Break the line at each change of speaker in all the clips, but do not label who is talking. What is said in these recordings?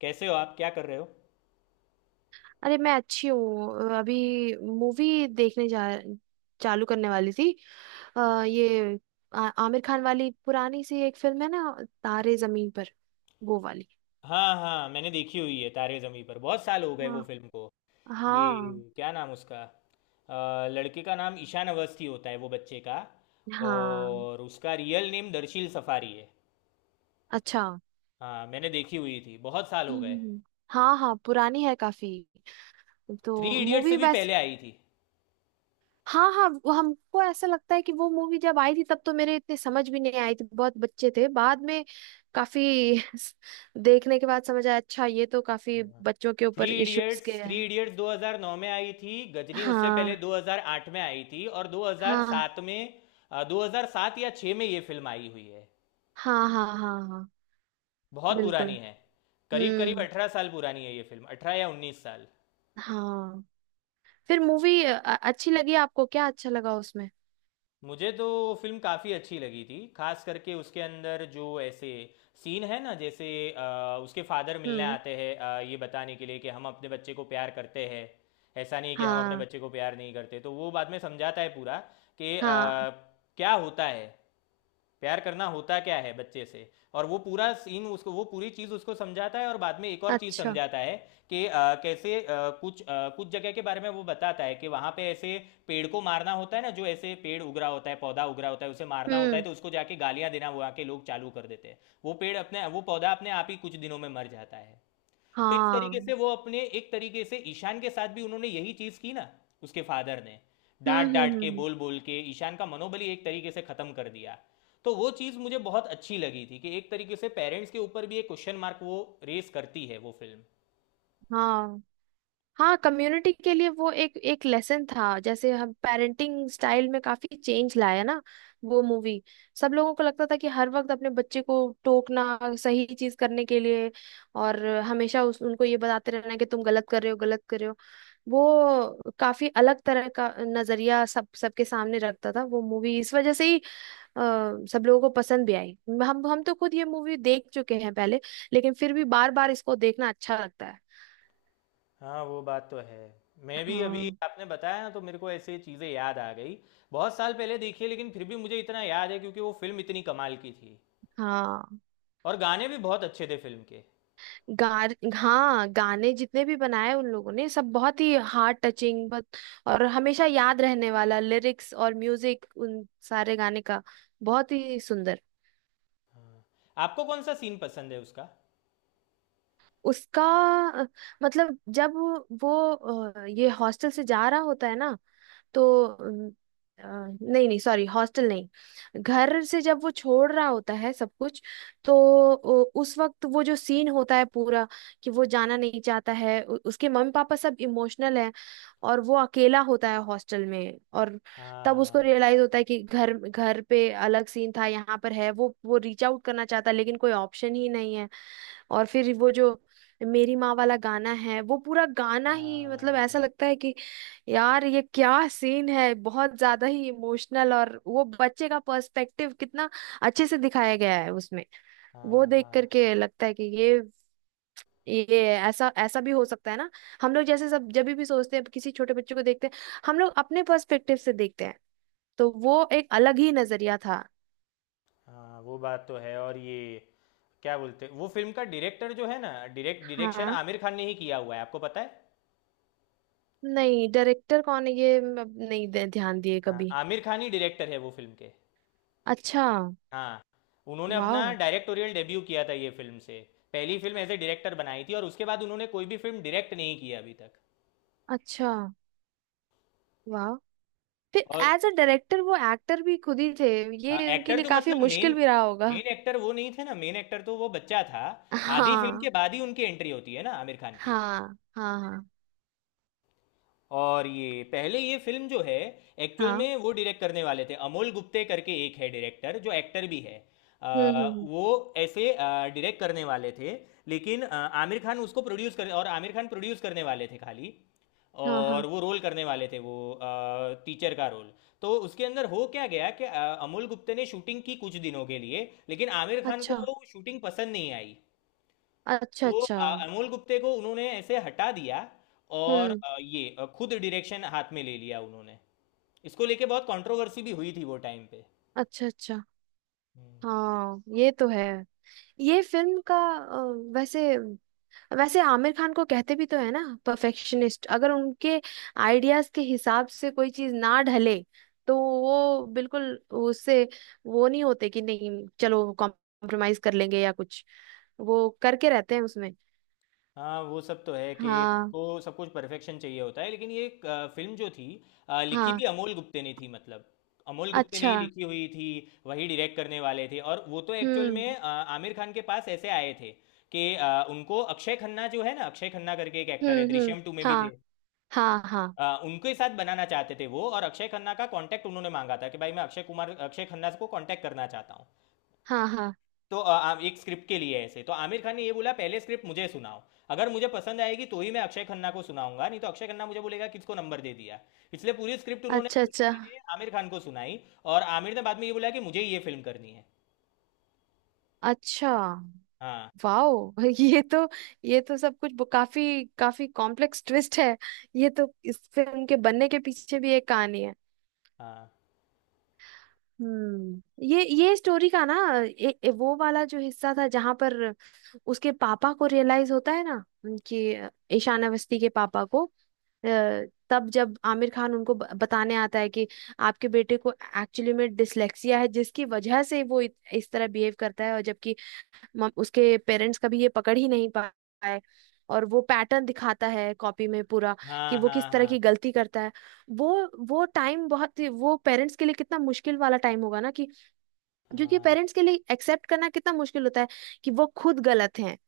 कैसे हो आप क्या कर रहे हो।
अरे मैं अच्छी हूँ, अभी मूवी देखने जा चालू करने वाली थी। ये आमिर खान वाली पुरानी सी एक फिल्म है ना, तारे जमीन पर, वो वाली।
हाँ हाँ, मैंने देखी हुई है, तारे ज़मीं पर। बहुत साल हो गए वो
हाँ,
फिल्म को। ये
हाँ।
क्या नाम उसका? लड़के का नाम ईशान अवस्थी होता है वो बच्चे का।
हाँ।
और उसका रियल नेम दर्शील सफारी है।
अच्छा, हम्म।
हाँ मैंने देखी हुई थी, बहुत साल हो
हम्म,
गए।
हम्म। हाँ हाँ, पुरानी है काफी। तो
थ्री इडियट्स से
मूवी
भी
वैसे,
पहले आई थी।
हाँ हाँ, वो हमको ऐसा लगता है कि वो मूवी जब आई थी तब तो मेरे इतने समझ भी नहीं आई थी, बहुत बच्चे थे। बाद में काफी देखने के बाद समझ आया, अच्छा ये तो काफी बच्चों के
थ्री
ऊपर इश्यूज
इडियट्स
के
थ्री
हैं।
इडियट्स 2009 में आई थी, गजनी उससे पहले
हाँ
2008 में आई थी, और
हाँ
2007 में, 2007 या 6 में ये फिल्म आई हुई है।
हाँ हाँ। हाँ हाँ।
बहुत पुरानी
बिल्कुल।
है। करीब करीब
हम्म।
18 साल पुरानी है ये फिल्म, 18 या 19 साल।
हाँ। फिर मूवी अच्छी लगी आपको, क्या अच्छा लगा उसमें?
मुझे तो वो फिल्म काफ़ी अच्छी लगी थी, खास करके उसके अंदर जो ऐसे सीन है ना, जैसे उसके फादर मिलने
हम्म।
आते हैं, ये बताने के लिए कि हम अपने बच्चे को प्यार करते हैं। ऐसा नहीं कि हम अपने
हाँ।
बच्चे को प्यार नहीं करते, तो वो बाद में समझाता है पूरा कि
हाँ।
क्या होता है, प्यार करना होता क्या है बच्चे से। और वो पूरा सीन, उसको वो पूरी चीज़ उसको समझाता है, और बाद में एक और चीज़
अच्छा।
समझाता है कि कैसे कुछ कुछ जगह के बारे में वो बताता है कि वहां पे ऐसे पेड़ को मारना होता है ना, जो ऐसे पेड़ उगरा होता है, पौधा उगरा होता है, उसे मारना होता है,
हम्म।
तो उसको जाके गालियां देना वहाँ के लोग चालू कर देते हैं। वो पेड़ अपने, वो पौधा अपने आप ही कुछ दिनों में मर जाता है। तो इस तरीके से
हाँ।
वो अपने, एक तरीके से ईशान के साथ भी उन्होंने यही चीज की ना, उसके फादर ने। डांट डांट के,
हम्म।
बोल बोल के ईशान का मनोबल ही एक तरीके से खत्म कर दिया। तो वो चीज मुझे बहुत अच्छी लगी थी कि एक तरीके से पेरेंट्स के ऊपर भी एक क्वेश्चन मार्क वो रेस करती है वो फिल्म।
हाँ हाँ, कम्युनिटी के लिए वो एक एक लेसन था, जैसे हम पेरेंटिंग स्टाइल में काफी चेंज लाया ना वो मूवी। सब लोगों को लगता था कि हर वक्त अपने बच्चे को टोकना सही चीज करने के लिए, और हमेशा उनको ये बताते रहना कि तुम गलत कर रहे हो, गलत कर रहे हो। वो काफी अलग तरह का नजरिया सब सबके सामने रखता था वो मूवी, इस वजह से ही अ, सब लोगों को पसंद भी आई। हम तो खुद ये मूवी देख चुके हैं पहले, लेकिन फिर भी बार बार इसको देखना अच्छा लगता है।
हाँ वो बात तो है। मैं भी अभी
हाँ।
आपने बताया ना, तो मेरे को ऐसे चीज़ें याद आ गई। बहुत साल पहले देखी है, लेकिन फिर भी मुझे इतना याद है क्योंकि वो फिल्म इतनी कमाल की थी।
हाँ।
और गाने भी बहुत अच्छे थे फिल्म के।
गार, हाँ, गाने जितने भी बनाए उन लोगों ने, सब बहुत ही हार्ट टचिंग, बहुत। और हमेशा याद रहने वाला लिरिक्स और म्यूजिक उन सारे गाने का, बहुत ही सुंदर।
हाँ, आपको कौन सा सीन पसंद है उसका?
उसका अ, मतलब जब वो ये हॉस्टल से जा रहा होता है ना, तो अ, नहीं नहीं, सॉरी, हॉस्टल नहीं, घर से जब वो छोड़ रहा होता है सब कुछ, तो उस वक्त वो जो सीन होता है पूरा, कि वो जाना नहीं चाहता है, उसके मम्मी पापा सब इमोशनल है, और वो अकेला होता है हॉस्टल में। और तब उसको
हाँ
रियलाइज होता है कि घर घर पे अलग सीन था, यहाँ पर है, वो रीच आउट करना चाहता है लेकिन कोई ऑप्शन ही नहीं है। और फिर वो जो मेरी माँ वाला गाना है, वो पूरा गाना ही मतलब
हाँ हाँ
ऐसा लगता है कि यार ये क्या सीन है, बहुत ज्यादा ही इमोशनल। और वो बच्चे का पर्सपेक्टिव कितना अच्छे से दिखाया गया है उसमें। वो
हाँ।
देख
हाँ
करके लगता है कि ये ऐसा ऐसा भी हो सकता है ना। हम लोग जैसे सब, जब भी सोचते हैं किसी छोटे बच्चे को देखते हैं, हम लोग अपने पर्सपेक्टिव से देखते हैं, तो वो एक अलग ही नजरिया था।
हाँ, वो बात तो है। और ये क्या बोलते, वो फिल्म का डायरेक्टर जो है ना, डायरेक्ट डायरेक्शन
हाँ,
आमिर खान ने ही किया हुआ है, आपको पता है?
नहीं, डायरेक्टर कौन है ये मैं अब नहीं ध्यान दिए
हाँ,
कभी।
आमिर खान ही डायरेक्टर है वो फिल्म के।
अच्छा।
हाँ। उन्होंने अपना
वाओ।
डायरेक्टोरियल डेब्यू किया था ये फिल्म से। पहली फिल्म एज ए डायरेक्टर बनाई थी, और उसके बाद उन्होंने कोई भी फिल्म डायरेक्ट नहीं की अभी तक।
अच्छा, वाह, फिर
और
एज अ डायरेक्टर वो एक्टर भी खुद ही थे,
हाँ,
ये उनके
एक्टर
लिए
तो
काफी
मतलब मेन
मुश्किल भी रहा होगा।
मेन एक्टर वो नहीं थे ना, मेन एक्टर तो वो बच्चा था। आधी फिल्म
हाँ
के बाद ही उनकी एंट्री होती है ना आमिर खान की।
हाँ हाँ हाँ।
और ये पहले, ये फिल्म जो है, एक्चुअल
हाँ।
में वो डायरेक्ट करने वाले थे अमोल गुप्ते करके, एक है डायरेक्टर जो एक्टर भी है।
हम्म।
वो ऐसे डायरेक्ट करने वाले थे, लेकिन आमिर खान उसको प्रोड्यूस कर, और आमिर खान प्रोड्यूस करने वाले थे खाली।
हाँ हाँ।
और वो रोल करने वाले थे, वो टीचर का रोल। तो उसके अंदर हो क्या गया कि अमोल गुप्ते ने शूटिंग की कुछ दिनों के लिए, लेकिन आमिर खान को
अच्छा
वो शूटिंग पसंद नहीं आई।
अच्छा।
तो
अच्छा।
अमोल गुप्ते को उन्होंने ऐसे हटा दिया, और
हम्म।
ये खुद डायरेक्शन हाथ में ले लिया उन्होंने। इसको लेके बहुत कंट्रोवर्सी भी हुई थी वो टाइम पे।
अच्छा अच्छा।
हम्म।
हाँ, ये तो है। ये फिल्म का वैसे, वैसे आमिर खान को कहते भी तो है ना, परफेक्शनिस्ट। अगर उनके आइडियाज के हिसाब से कोई चीज ना ढले, तो वो बिल्कुल उससे, वो नहीं होते कि नहीं चलो कॉम्प्रोमाइज कर लेंगे या कुछ, वो करके रहते हैं उसमें।
हाँ वो सब तो है कि
हाँ।
उनको सब कुछ परफेक्शन चाहिए होता है। लेकिन ये फिल्म जो थी, लिखी
हाँ।
भी अमोल गुप्ते ने थी, मतलब अमोल गुप्ते ने
अच्छा।
ही लिखी हुई थी। वही डायरेक्ट करने वाले थे। और वो तो एक्चुअल
हम्म
में आमिर खान के पास ऐसे आए थे कि उनको अक्षय खन्ना जो है ना, अक्षय खन्ना करके एक एक्टर है,
हम्म।
दृश्यम टू में भी
हाँ
थे,
हाँ हाँ।
उनके साथ बनाना चाहते थे वो। और अक्षय खन्ना का कांटेक्ट उन्होंने मांगा था कि भाई, मैं अक्षय कुमार, अक्षय खन्ना को कांटेक्ट करना चाहता हूँ।
हाँ हाँ।
तो एक स्क्रिप्ट के लिए। ऐसे तो आमिर खान ने ये बोला, पहले स्क्रिप्ट मुझे सुनाओ, अगर मुझे पसंद आएगी तो ही मैं अक्षय खन्ना को सुनाऊंगा, नहीं तो अक्षय खन्ना मुझे बोलेगा किसको नंबर दे दिया। इसलिए पूरी स्क्रिप्ट उन्होंने
अच्छा
आमिर खान
अच्छा।
के लिए, आमिर खान को सुनाई। और आमिर ने बाद में ये बोला कि मुझे ये फिल्म करनी है।
अच्छा।
हाँ
वाओ ये तो, ये तो सब कुछ काफी काफी कॉम्प्लेक्स ट्विस्ट है। ये तो इस फिल्म के बनने के पीछे भी एक कहानी है।
हाँ
हम्म, ये स्टोरी का ना ए, वो वाला जो हिस्सा था जहां पर उसके पापा को रियलाइज होता है ना, कि ईशान अवस्थी के पापा को, तब जब आमिर खान उनको बताने आता है कि आपके बेटे को एक्चुअली में डिसलेक्सिया है, जिसकी वजह से वो इस तरह बिहेव करता है, और जबकि उसके पेरेंट्स कभी ये पकड़ ही नहीं पाए। और वो पैटर्न दिखाता है कॉपी में पूरा, कि
हाँ
वो
हाँ।
किस तरह
हाँ
की गलती करता है। वो वो टाइम बहुत ही, वो पेरेंट्स के लिए कितना मुश्किल वाला टाइम होगा ना। कि क्योंकि
हाँ
पेरेंट्स के लिए एक्सेप्ट करना कितना मुश्किल होता है कि वो खुद गलत हैं।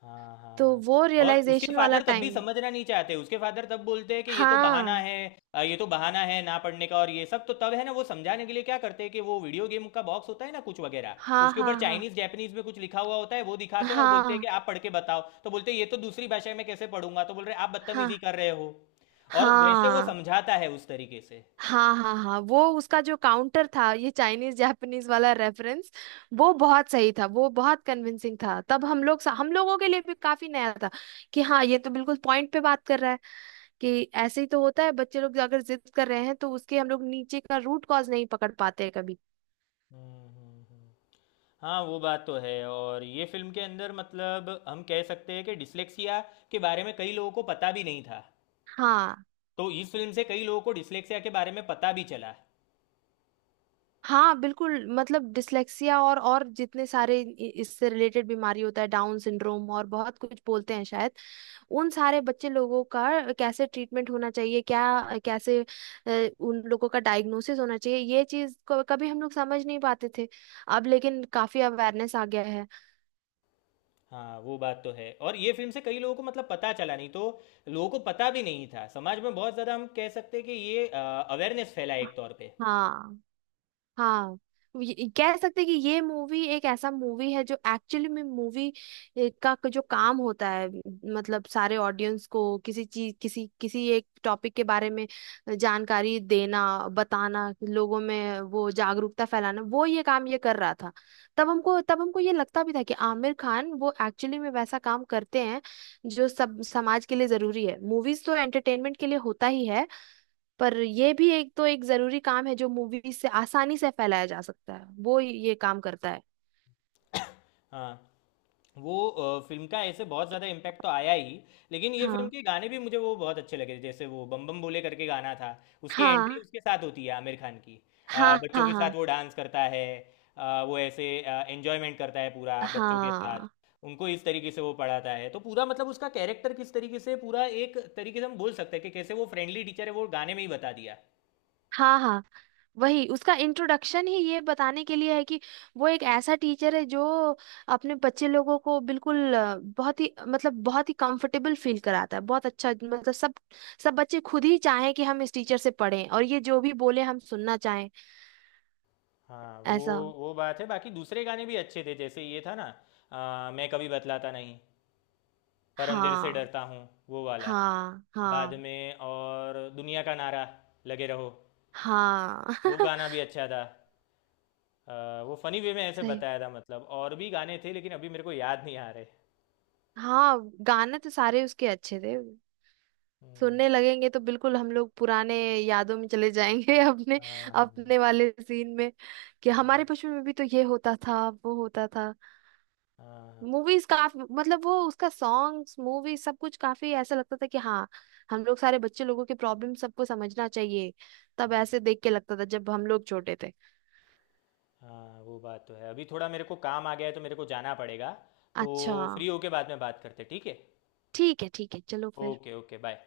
हाँ, हाँ,
तो
हाँ।
वो
और उसके
रियलाइजेशन वाला
फादर तब
टाइम।
भी समझना नहीं चाहते, उसके फादर तब बोलते हैं कि ये तो बहाना
हाँ।
है, ये तो बहाना है ना पढ़ने का। और ये सब तो तब है ना, वो समझाने के लिए क्या करते हैं कि वो वीडियो गेम का बॉक्स होता है ना कुछ वगैरह,
हाँ
उसके
हाँ
ऊपर
हाँ।
चाइनीज जैपनीज में कुछ लिखा हुआ होता है, वो दिखाते हैं और बोलते हैं कि
हाँ।
आप पढ़ के बताओ। तो बोलते हैं, ये तो दूसरी भाषा में कैसे पढ़ूंगा। तो बोल रहे हैं, आप
हाँ
बदतमीजी कर रहे हो। और वैसे वो
हाँ
समझाता है उस तरीके से।
हाँ, हाँ हाँ वो उसका जो काउंटर था, ये चाइनीज जापानीज वाला रेफरेंस, वो बहुत सही था, वो बहुत कन्विंसिंग था। तब हम लोग, हम लोगों के लिए भी काफी नया था, कि हाँ, ये तो बिल्कुल पॉइंट पे बात कर रहा है। कि ऐसे ही तो होता है, बच्चे लोग अगर जिद कर रहे हैं तो उसके हम लोग नीचे का रूट कॉज नहीं पकड़ पाते हैं कभी।
हम्म, हम्म, हम्म। हाँ वो बात तो है। और ये फिल्म के अंदर मतलब हम कह सकते हैं कि डिस्लेक्सिया के बारे में कई लोगों को पता भी नहीं था,
हाँ।
तो इस फिल्म से कई लोगों को डिस्लेक्सिया के बारे में पता भी चला।
हाँ, बिल्कुल, मतलब डिसलेक्सिया और जितने सारे इससे रिलेटेड बीमारी होता है, डाउन सिंड्रोम और बहुत कुछ बोलते हैं शायद, उन सारे बच्चे लोगों का कैसे ट्रीटमेंट होना चाहिए, क्या कैसे उन लोगों का डायग्नोसिस होना चाहिए, ये चीज को कभी हम लोग समझ नहीं पाते थे। अब लेकिन काफी अवेयरनेस आ गया है।
हाँ वो बात तो है, और ये फिल्म से कई लोगों को मतलब पता चला, नहीं तो लोगों को पता भी नहीं था। समाज में बहुत ज़्यादा हम कह सकते हैं कि ये अवेयरनेस फैला एक तौर पे।
हाँ। हाँ। कह सकते हैं कि ये मूवी एक ऐसा मूवी है जो एक्चुअली में मूवी का जो काम होता है, मतलब सारे ऑडियंस को किसी चीज किसी किसी एक टॉपिक के बारे में जानकारी देना, बताना, लोगों में वो जागरूकता फैलाना, वो ये काम ये कर रहा था। तब हमको, तब हमको ये लगता भी था कि आमिर खान वो एक्चुअली में वैसा काम करते हैं जो सब समाज के लिए जरूरी है। मूवीज तो एंटरटेनमेंट के लिए होता ही है, पर ये भी एक तो एक जरूरी काम है जो मूवी से आसानी से फैलाया जा सकता है, वो ये काम करता है।
हाँ, वो फिल्म का ऐसे बहुत ज़्यादा इम्पैक्ट तो आया ही। लेकिन ये फिल्म
हाँ
के गाने भी मुझे वो बहुत अच्छे लगे, जैसे वो बम बम बोले करके गाना था, उसकी एंट्री
हाँ
उसके साथ होती है आमिर खान की।
हाँ
बच्चों
हाँ।
के साथ
हाँ
वो डांस करता है, वो ऐसे एंजॉयमेंट करता है पूरा बच्चों के साथ,
हाँ
उनको इस तरीके से वो पढ़ाता है। तो पूरा मतलब उसका कैरेक्टर किस तरीके से, पूरा एक तरीके से हम बोल सकते हैं कि कैसे वो फ्रेंडली टीचर है, वो गाने में ही बता दिया।
हाँ हाँ। वही उसका इंट्रोडक्शन ही ये बताने के लिए है कि वो एक ऐसा टीचर है जो अपने बच्चे लोगों को बिल्कुल, बहुत ही, मतलब बहुत ही कंफर्टेबल फील कराता है। बहुत अच्छा मतलब, सब सब बच्चे खुद ही चाहें कि हम इस टीचर से पढ़ें, और ये जो भी बोले हम सुनना चाहें,
हाँ वो
ऐसा।
वो बात है। बाकी दूसरे गाने भी अच्छे थे, जैसे ये था ना, मैं कभी बतलाता नहीं, पर अंधेरे से
हाँ।
डरता हूँ, वो वाला।
हाँ
बाद
हाँ
में और दुनिया का नारा, लगे रहो,
हाँ
वो गाना भी अच्छा था। वो फनी वे में ऐसे
सही।
बताया था मतलब। और भी गाने थे लेकिन अभी मेरे को याद नहीं आ रहे।
हाँ, गाने तो सारे उसके अच्छे थे।
हम्म।
सुनने लगेंगे तो बिल्कुल हम लोग पुराने यादों में चले जाएंगे अपने,
हाँ हाँ
अपने वाले सीन में, कि हमारे बचपन में भी तो ये होता था वो होता था।
हाँ हाँ।
मूवीज काफी, मतलब वो उसका सॉन्ग्स, मूवी सब कुछ काफी ऐसा लगता था कि हाँ, हम लोग सारे बच्चे लोगों के प्रॉब्लम सबको समझना चाहिए। तब ऐसे देख के लगता था जब हम लोग छोटे थे।
हाँ, वो बात तो है। अभी थोड़ा मेरे को काम आ गया है, तो मेरे को जाना पड़ेगा। तो
अच्छा।
फ्री होके बाद में बात करते, ठीक है?
ठीक है ठीक है, चलो फिर।
Okay okay bye.